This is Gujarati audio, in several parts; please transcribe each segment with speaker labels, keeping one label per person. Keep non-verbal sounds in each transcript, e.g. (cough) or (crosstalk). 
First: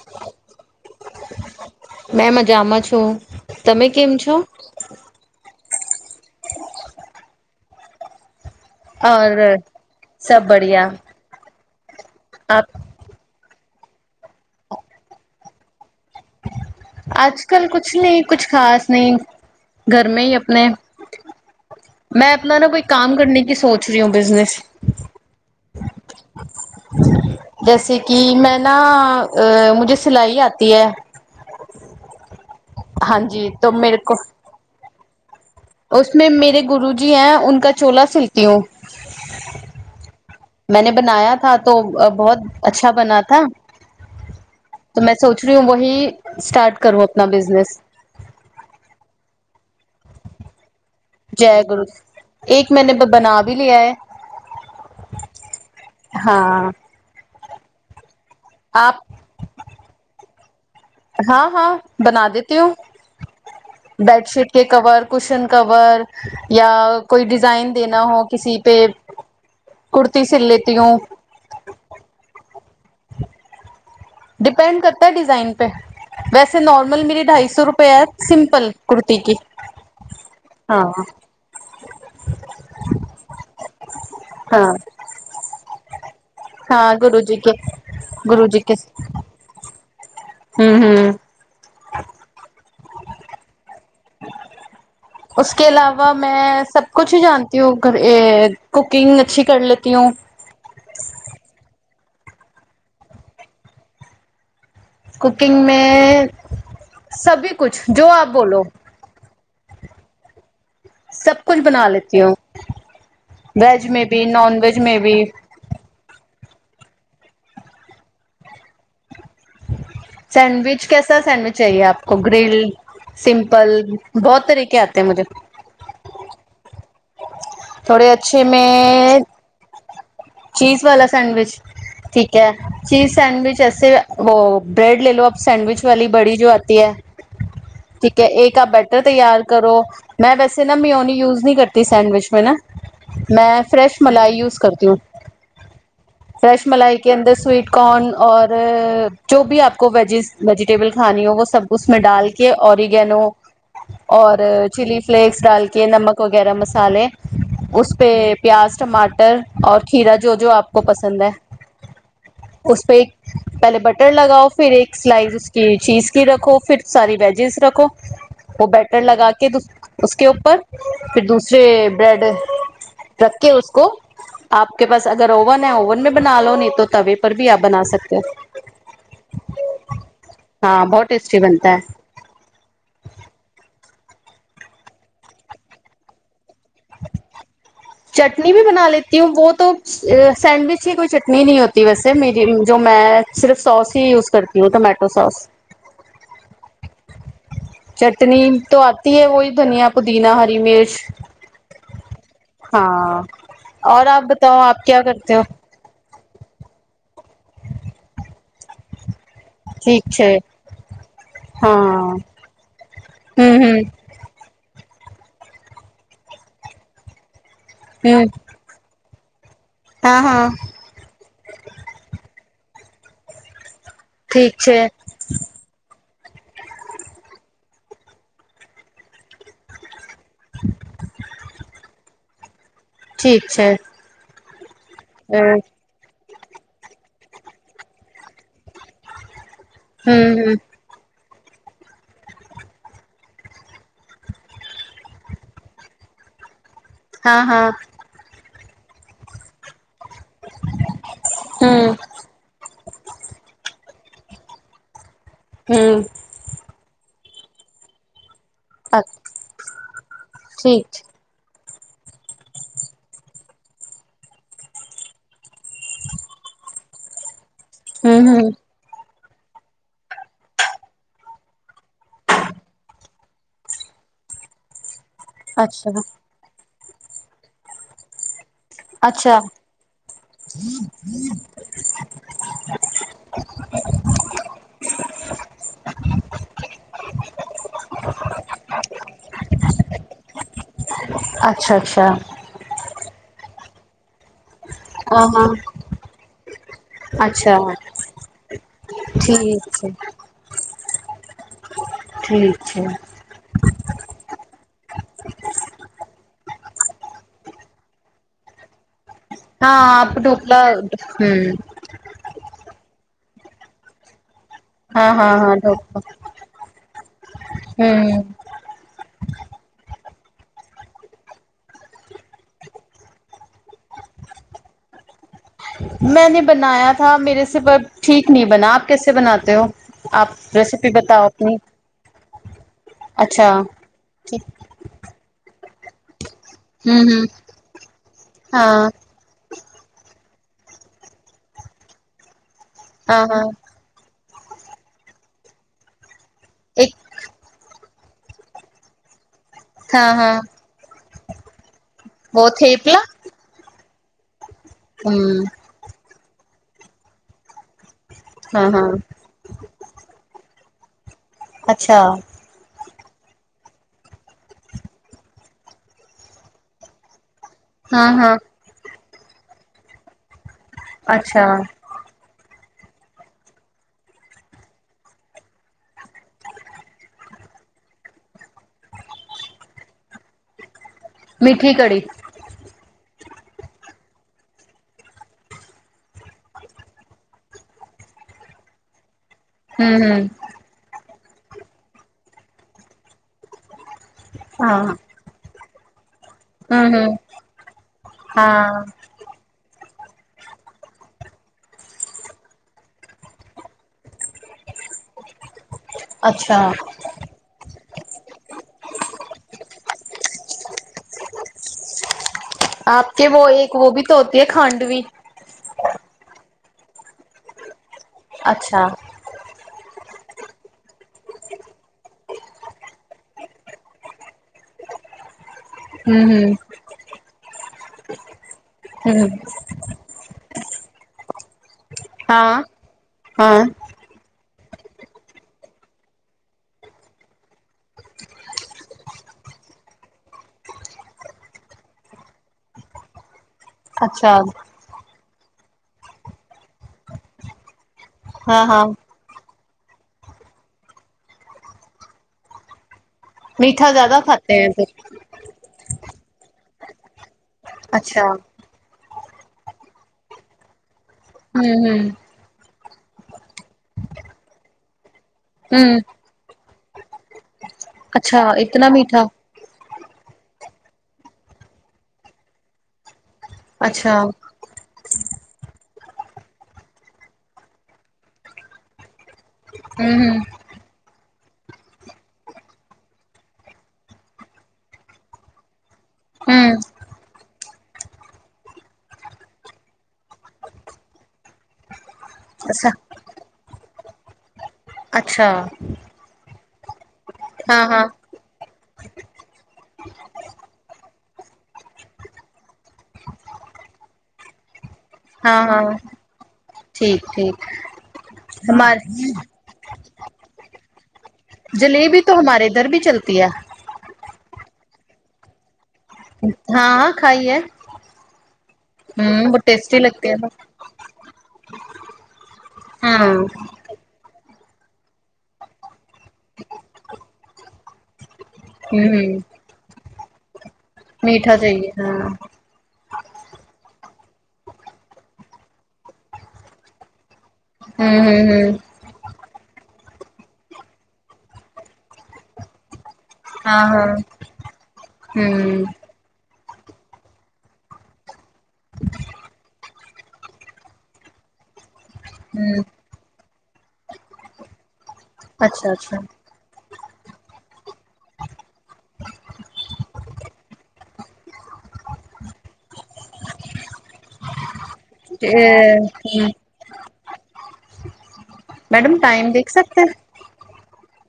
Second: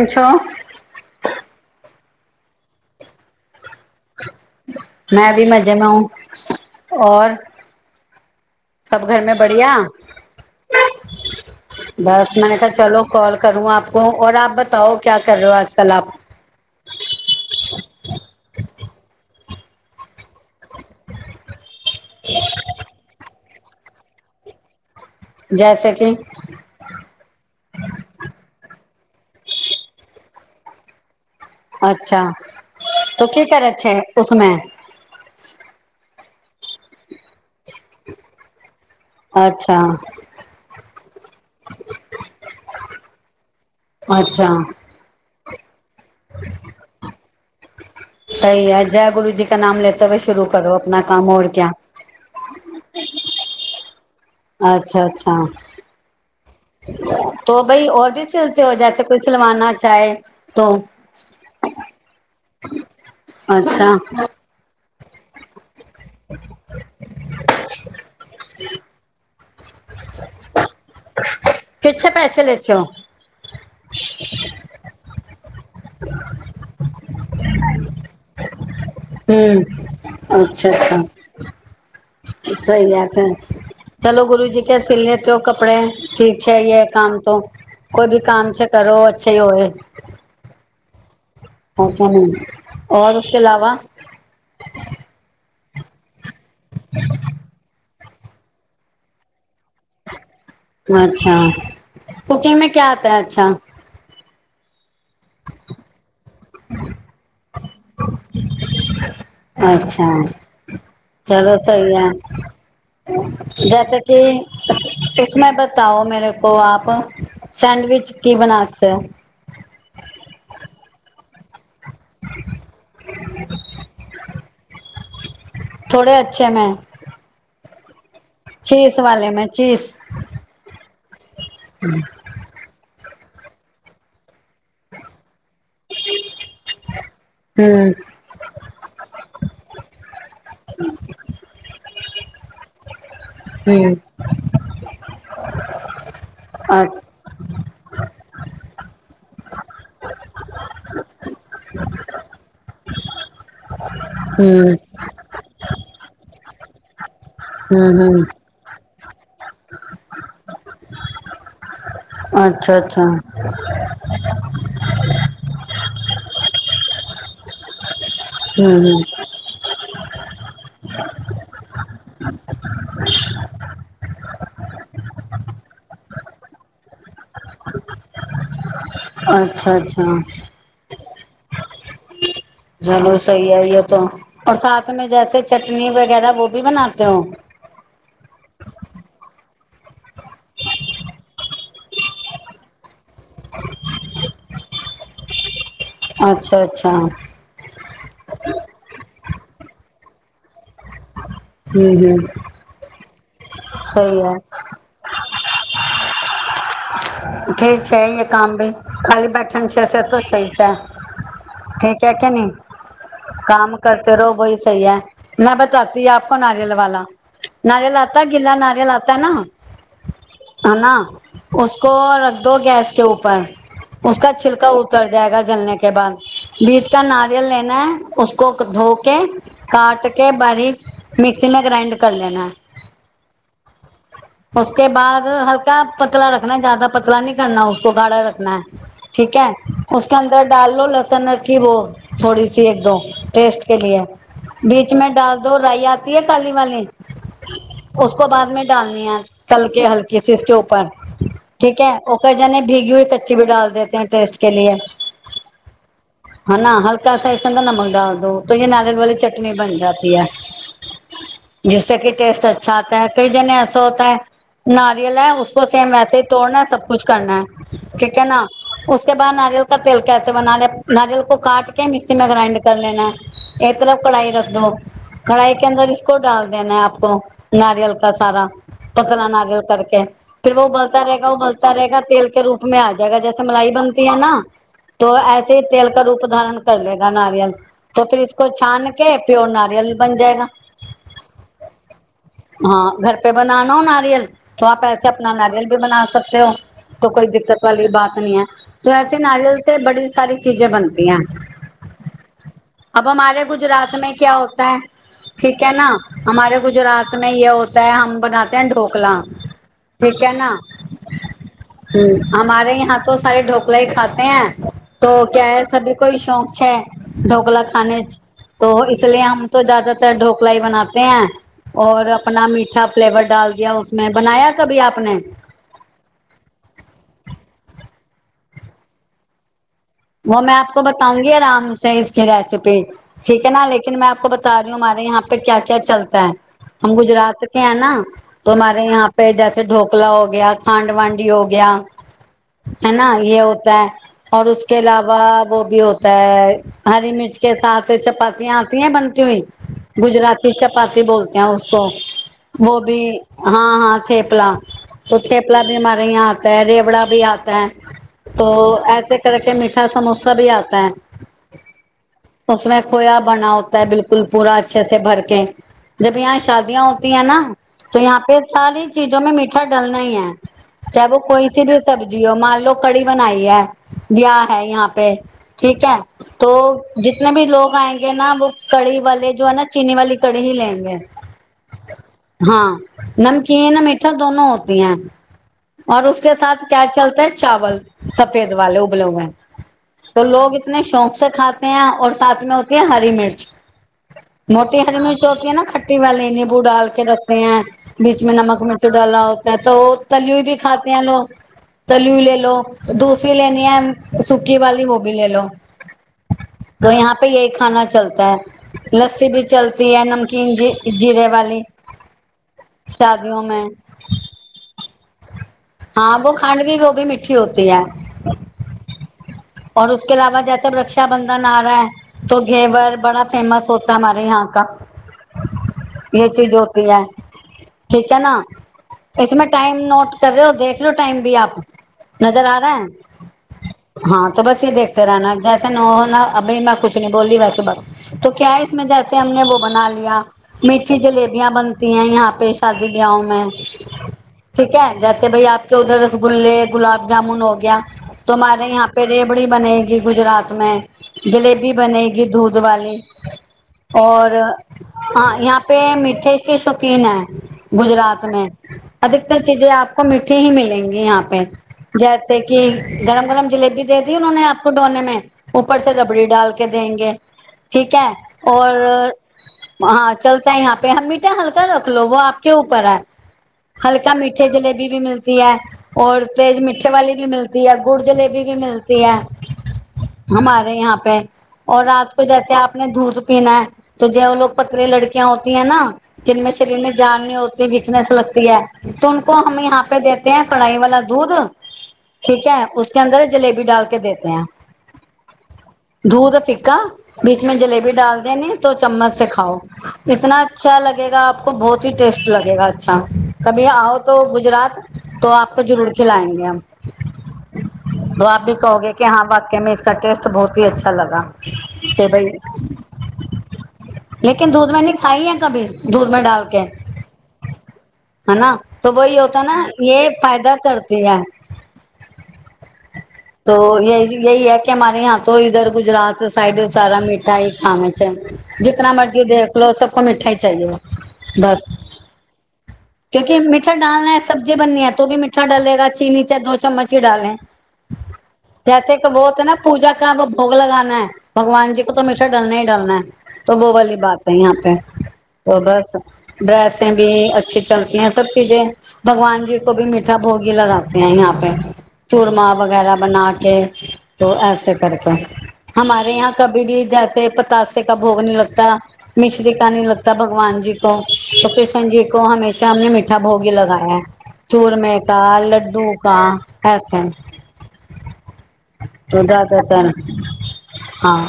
Speaker 1: (unintelligible) છો
Speaker 2: મે મજામાં છું તમે કેમ છો?
Speaker 1: મેં ભી મજેમાં હું ઓર સબ ઘર
Speaker 2: ઓર
Speaker 1: મે બઢિયા?
Speaker 2: સબ બઢિયા
Speaker 1: બસ મે
Speaker 2: આપ
Speaker 1: ચલો કોલ કરું આપકો આપ બતાઓ ક્યા કર રહે હો આજકાલ આપ?
Speaker 2: આજકાલ કુછ નહી કુછ ખાસ નહી. ઘરમે હી આપને મેં આપના ના કોઈ કામ કરવા કે સોચ રહી હું બિઝનેસ.
Speaker 1: જેસે કી?
Speaker 2: જૈસે કે મેના અ મુજે સિલાઈ આતી હે.
Speaker 1: અચ્છા તો કે કરે છે ઉમે.
Speaker 2: ઓસમે મેરે ગુરુજી હૈ કા ચોલા સીલતી હું
Speaker 1: અચ્છા.
Speaker 2: મેને બનાયા થા તો બહોત અચ્છા બના થા. તો મેં સોચ રહી હું વહી સ્ટાર્ટ કરું આપના બિઝનેસ
Speaker 1: સહી હ જય ગુરુજી કા નામ લેતે હય શરૂ કરો.
Speaker 2: જય ગુરુ એક મેને બના ભ લયા હૈ.
Speaker 1: અચ્છા અચ્છા.
Speaker 2: હા.
Speaker 1: તો ભાઈ ભી સલતી હો જસે કોઈ સલવના ચાહે તો
Speaker 2: હા હા બના દેતી હું બેડશીટ કે કબર કુશન કબર યા કોઈ ડિઝાઇન દેના હો કસી પે કુર્તી સલ લેતી હું
Speaker 1: કિતને પૈસે લેતે હો
Speaker 2: ડિપેન્ડ કરતા ડિઝાઇન પે વેસે નોર્મલ મેરી ઢાઈસો રૂપે સિમ્પલ કુર્તી ક
Speaker 1: અચ્છા અચ્છા સહી ચાલો ગરુજી કે સીલ લતો હો કપડે ઠી છે, એ કામ તો કોઈ ભી કામ છે કરો છે હોય.
Speaker 2: હમ હમ
Speaker 1: ઓ ઓરકે અલાવા
Speaker 2: ઉકે અલાવા મેં સબ કુછ હ જાનતી હું ઘ કુકિંગ અચ્છી કર લેતી હું
Speaker 1: અચ્છા કુકિંગ મેં ક્યા આતા અચ્છા?
Speaker 2: કુકિંગ મે સભી કછ જો આપ બોલો
Speaker 1: અચ્છા ચલો સહી (unintelligible) બતાઓ મેરે કો આપ સેડવિચ કે બનાતે
Speaker 2: સેન્ડવિચ કસાા સન્ડવિચ ચાએ આપ ઓ ગ્રલ સિમ્પલ બહત તરીકે આતે મુજે
Speaker 1: થોડે અચ્છે મે
Speaker 2: થોડે અચ્છે મેં ચીઝ વા સેન્ડવિચ ઠીક કયા ચીઝ સેન્ડવિચ એ હો બ્રેડ લે લો આપ સેન્ડવિચ વાલી બડી જો આતી હૈ. કે એક આપ બેટર તૈયાર કરો મેં વેસે ના મિયોની યુઝ નહી કરતી સેન્ડવિચ મે ન મેં ફ્રેેશ મલાઈ યુઝ કરતી હું. ફ્રેશ મલાઈ કે અંદર સ્વીટ કોન ઓર જો ભી આપકો વેજિસ વેજિટેબલ ખાની હોય સબ ઉમાં ડાલ કે ઓરિગેનો ઔર ચીલ્લી ફ્લેક્સ ડાલકે નમક વગેર મસાલે ઉસ્પે પ્યાજ ટમાટર ઔર ખીરા જો જો આપકો પસંદ હૈ. ઓપે એક પહેલે બટર લગાઓ ફિર એક સ્લાઇઝકી ચીઝ કી રખો ફિર સારી વેજેસ રખો. વ બેટર લગાકે ઉશકે ઉપર ફિર દૂસરે બ્રેડ રખકે ઉસકો આપ કે પાસ અગર ઓવન હૈ ઓવન મે બના લો નહી તો ત પર ભી આપ બના સકતે હા બહોત ટેસ્ટી બનતા હૈ.
Speaker 1: ચલો સહી હૈ એ તો સાથ મે જૈસે ચટણી વગેરા વો ભી બનાતે હો.
Speaker 2: ચટની ભી બના લેતી હું વો તો સેન્ડવિચ કે કોઈ ચટની નહી હોતી વૈસે મેરી જો મેં સિફ સોસ હી યુઝ કરતી હું ટમેટો સોસ.
Speaker 1: અચ્છા અચ્છા.
Speaker 2: ચટણી તો આતી હૈ વહી ધનિયા પુદીના હરી મિર્ચ. હા આપ બતાઓ આપ ક્યા કરતે હો.
Speaker 1: ઠીક છે એ કામ ભી. ખાલી બેઠન છે તો છે ઠીક કે નહી.
Speaker 2: હમ હમ.
Speaker 1: ફે બહી સહી હે મેં બતાતી હું આપકો નાારિયલવાલા નાારિયલ આતા હૈ ગીલા નાારીયલ આતા તાના.
Speaker 2: હા હા.
Speaker 1: હે ના ઉસકો રખ દો ગેસ કે ઉપર ઉસકા છિલકા ઉતર જાયેગા જલને કે બાદ બીજ કા નારિયલ લેના હે ઉસકો ધો કે કાટ કે બારીક મિક્સીમાં ગ્રાન્ડ કર લેના હે.
Speaker 2: ઠીક છે.
Speaker 1: ઉકે બાદ હલકા પતલા રખના જ્યાદા પતલા નઈ કરના ગાળા રખના ઠીકે અંદર ડાલ લો લ વો થોડી સી એકદમ ટેસ્ટ કે લીએ. બીચ મે ડાલ દો રાઈ આતી હે કાલી વાલી.
Speaker 2: હા હા.
Speaker 1: ઉસકો બાદ મે ડાલની હે ચલ કે હલકી સી ઉસકે ઉપર ઠીક હે ઓકે જાને ભીગી હુઈ કચી ડાલ દેતી હે ટેસ્ટ કે લીએ.
Speaker 2: હમ.
Speaker 1: હ ના હલ્કા સા સિંધા નમક દાલ દો. તો એ નારિયલ વાલી ચટણી બન જાતી હૈ. જીસે કે ટેસ્ટ અચ્છા આતા હ કઈ જને એસો હોતા હ નાારીયલ હે સેમ વેસેહી તોડના સબ કુછ કરના ઠીક હે ના. ઉસકે બાદ નારીયલ કા તેલ કેશે બનાતે નારીયલ કો કાટ કે મિક્સી મે ગ્રાઇન્ડ કર લેના. એક તરફ કડાઈ રાખ દો. કઢાઈ કે અંદર ઈસકો ડાલ દેના આપકો નારીયલ કા સારા પતલા નારીયલ કર કે. ફિર વો ઉબલતા રહે ગા ઉબલતા રહે ગા તેલ કે રૂપમે આ જાયેગા જૈસે મલાઈ બનતી હૈ ના તો એસે હિ તેલ કા રૂપ ધારણ કર લેગા નારીયલ. તો ફિર ઉસકો છાન કે પ્યોર નારીયલ બન જાયેગા.
Speaker 2: અચ્છા અચ્છા.
Speaker 1: હા ઘર પે બન નો નારીિયલ તો આપ એસે
Speaker 2: હા
Speaker 1: આપના
Speaker 2: હા
Speaker 1: નારીિયલ ભી બના સકતે હો તો કોઈ
Speaker 2: અચ્છા
Speaker 1: દિક્કત વાળી બાત નહીં તો વસે
Speaker 2: ઠીક
Speaker 1: નારીિયલથી
Speaker 2: છે
Speaker 1: બડી. સારી ચીજા બનતી્યા.
Speaker 2: ઠીક છે.
Speaker 1: અબ હમારેે ગુજરાત મે ક્યા હોતા હ. ઠીક હે ના હમારે ગુજરાત મે હોતા હ હમ બનાતે ઢોકલા.
Speaker 2: હા આપ ઢોકલા હમ.
Speaker 1: હમ હમારે ં તો સાર ઢોકલે ખાતે હૈ. તો ક્યાય સભ કોઈ શોક છે ઢોકલા ખાને જ. તો લય હમ તો જદાતર ઢોકલાઈ બનાતે હૈ. ઔ આપના મીઠા ફ્લેવર ડાલ દયામે બનાયા કભી આપને.
Speaker 2: મેને બનાયા થ મેરેસે બ ઠીક ન બના આપ કેસે બનાતે હો.
Speaker 1: વ મેં આપ બતાઉંગી આરામસેઈ રેસીિપી ઠીકે લકિ મે આપ બતા. પે ક્યા ક્યા ચલતા હ હમ ગુજરાત કે હૈ તો. પે જસે ઢોકલા હો ગયા ખાંડ વાાડી હો ગયા. હેના એ હોતા હકે અલાવા વો ભી હો. તો હરી મિર્ચ કે સાથ ચપતિયા તીય બનતી હોય. ગુજરાતી ચપાતી બોલતે હકો વ ભી. હા હા થેપલા તો થેપલા ભી હમારે આતા હ રેવડા ભી આતા હૈ. તો એસે કર કે મીઠા સમોસા ભી આતા હૈ
Speaker 2: અચ્છા
Speaker 1: ઉસમે ખોયા બના હોતા હે બિલકુલ પૂરા અચ્છે સે ભરકે. જબ યહા શાદીયા હોતી હૈ ના તો યહા પે સારી ચીજો મે મીઠા ડાલના હ ચાહે વો કોઈ સી ભી સબ્જીીઓ માન લો કડી બનાઈ હૈ, બ્યાહ હૈ યહાં પે ઠીક હૈ તો જિતને ભી લોગ આયંગે ના વો કડી વાલે જો હે ના ચીની વાડી કડી હી લેંગે.
Speaker 2: મીઠી કડી.
Speaker 1: હા નમકીન, મીઠા દોનો હોતી હૈ. ઓર ઉસકે સાથ ક્યા ચલતા ચાવલ સફેદ વાલે ઉબલે હુવે તો લોગ ઉતને શોક સે ખાતે હે ઓર સાથ મેં હોતે હૈ હરી મિર્ચ મોટી હરી મિર્ચ તી ખ્ટી વાલી નિમ્બુ ડાલ કે રખતેેૈ હૈ બીચ મે નમક મિર્ચ ડાલા હોત તા તો તલયુ ભી ખાતે હે લો તલયુ લે લો ધો કી લેની હે સુકી વાલી વોભી લેલો.
Speaker 2: અચ્છા
Speaker 1: તો યહાં પે યહી ખાના ચલતા હૈ. લસ્સી ભી ચલતી હૈ નમકીન જ જીરે વાલી.
Speaker 2: આપ કે વો એક વો ભીતો હોતી હે ખાંડવી.
Speaker 1: હા વો ખંડભી વોભી મીઠી હોતી હૈ.
Speaker 2: અચ્છા.
Speaker 1: ઓર ઉસકે અલાવા જૈસે રક્ષાબંધન આરા હૈ. તો ઘેવર બડા ફેમસ હોતા હૈ હમારે યહાં કા. યે ચીજ હોતી હે. ઠીક હે ના ઈસમે ટાઈમ નોટ કર દેખ લો ટાઈમ ભી આપ નજર આ રહા હૈ? હા તો બસ દેખતે રહેના જૈસા નો હો ના અભી મેં કુછ નહી બોલી વૈસે બક તો ક્યા ઈસમે જૈસે હમને વો બના લિયા. મીઠી જલેબિયા બનતી હૈ યહાં પે શાદી બ્યાહો મે.
Speaker 2: અચ્છા.
Speaker 1: કયા હે જેસે ભાઈ આપ કે ઉધર રસગુલ્લે, ગુલાબ જામુન હો ગયા તો હમારે યહાં રેવડી બનેગી ગુજરાત મે, જલેબી બનેગી દૂધ વાલી. ઓર હહ યહાં પે મીઠે કે શોકીન હૈ ગુજરાત મે. અધિકતર ચીજે આપકો મીઠી હી મિલેંગી યહાં પે જેસ સે કી ગરમ ગરમ જલેબી દે દીને ઉન્હોને આપકો ડોને મેં ઉપર સે રબડી ડાલ કે દેંગે ઠીકે ઓર હા ચલતા યહાં પે મીઠા હલકા રખલો લો વો આપકે ઉપર હે. હલકા મીઠે જલેબી ભી મિલ તી હે, ઓર તેજ મીઠી વાલે ભી મીલતી હૈ, ગુડ જલેબી ભી મીલતી હૈ. હમારે યહાં પે ઓર રાત કો જૈસે આપને દૂધ પીના હૈ તો જે પતરે લડકિયા હોતી હૈ ના. જિનમે શરીર મેં જાન ની હોતી હૈ વીકનેસ લગતી હૈ તો હમકો હમ યહાં પે દે તે હે કડાઈ વાલા દૂધ ઠીક હે ઉસકે અંદર જલેબી ડાલ કે દેતે હૈ.
Speaker 2: અચ્છા.
Speaker 1: ધૂધ ફીકા બીચ મે જલેબી ડાલ દેને તો ચમ્મચ ખાઓ. એતના અચ્છા લગેગા આપકો બહુત હી ટેસ્ટ લગેગા અચ્છા કભી આઓ તો ગુજરાત તો આપકો જરૂર ખલાએંગે હમ.
Speaker 2: ઠીક ઠીક
Speaker 1: બી કહોગે કે હા વાક્ય મિસ્કા ટેસ્ટ બહુત હી અચ્છા લગા.
Speaker 2: જલેબી તો હમારે ધર ભી ચલતી હ.
Speaker 1: લેકિન દૂધમાંની ખાઈ કભી બહ બડા
Speaker 2: હા હા ખાઈએ.
Speaker 1: હેના તો બહી હોતા એ ફાયદા કરતીય. તો એહી એક કે તો ધર ગુજરાત સાઈડ સારા મીઠાાઈ ખામ છે જીના મર્જી દ લોસબ કો મઠાઈ ચાય.
Speaker 2: મીઠા ચાએ હ
Speaker 1: ક્યુકી મીઠા ડાલનાૈ સબ્જીી બનની હ તોી મીઠા ડલેગ ચીની ચો ચમ્ચી ડાે
Speaker 2: હમ હમ
Speaker 1: જૈસે કે બોતે ને પૂજા ક ભોગ લગાૈ ભગવાનજીી કો તો મીઠા ડલના ડલનાૈ તો બો
Speaker 2: હા
Speaker 1: વાલી
Speaker 2: હા
Speaker 1: બાત હૈ (unintelligible) પે તો બસ ડ્રેસ ભી અચ્છી ચલતી હૈ સબ ચીજે. ભગવાનજીી કો ભી મીઠા ભોગી લગાતે હૈ યાં પે ચૂરમા વગેરા બના કે તો એ કર હ ક (unintelligible) કીજસે પતાસે કા ભોગ ન લગતા. મિશ્રી કા ન લગતા ભગવાનજીી કો તો કૃષ્ણજી કો હમેશા હમને મીઠા ભોગી લગયા. ચૂરમે કા લડ્ડુ કા હસે. ચુંધા તન હા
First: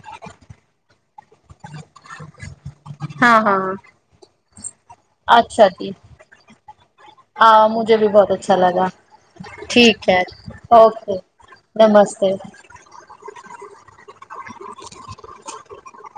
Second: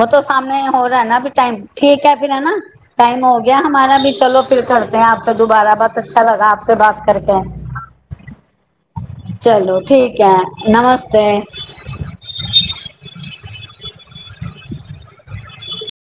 Speaker 1: ઓ તો સામને હો ના ટાઈમ ઠીક હ ફર હેના. ટાાઈમ હો ગયા હા ભી ચલો ફ કરતેે આપ તો દબારા બત અચ્છા લગા આપ બાત કર કે
Speaker 2: બહુ અચ્છા લા
Speaker 1: ચલો ઠીકે
Speaker 2: ઓકે નમસ્તે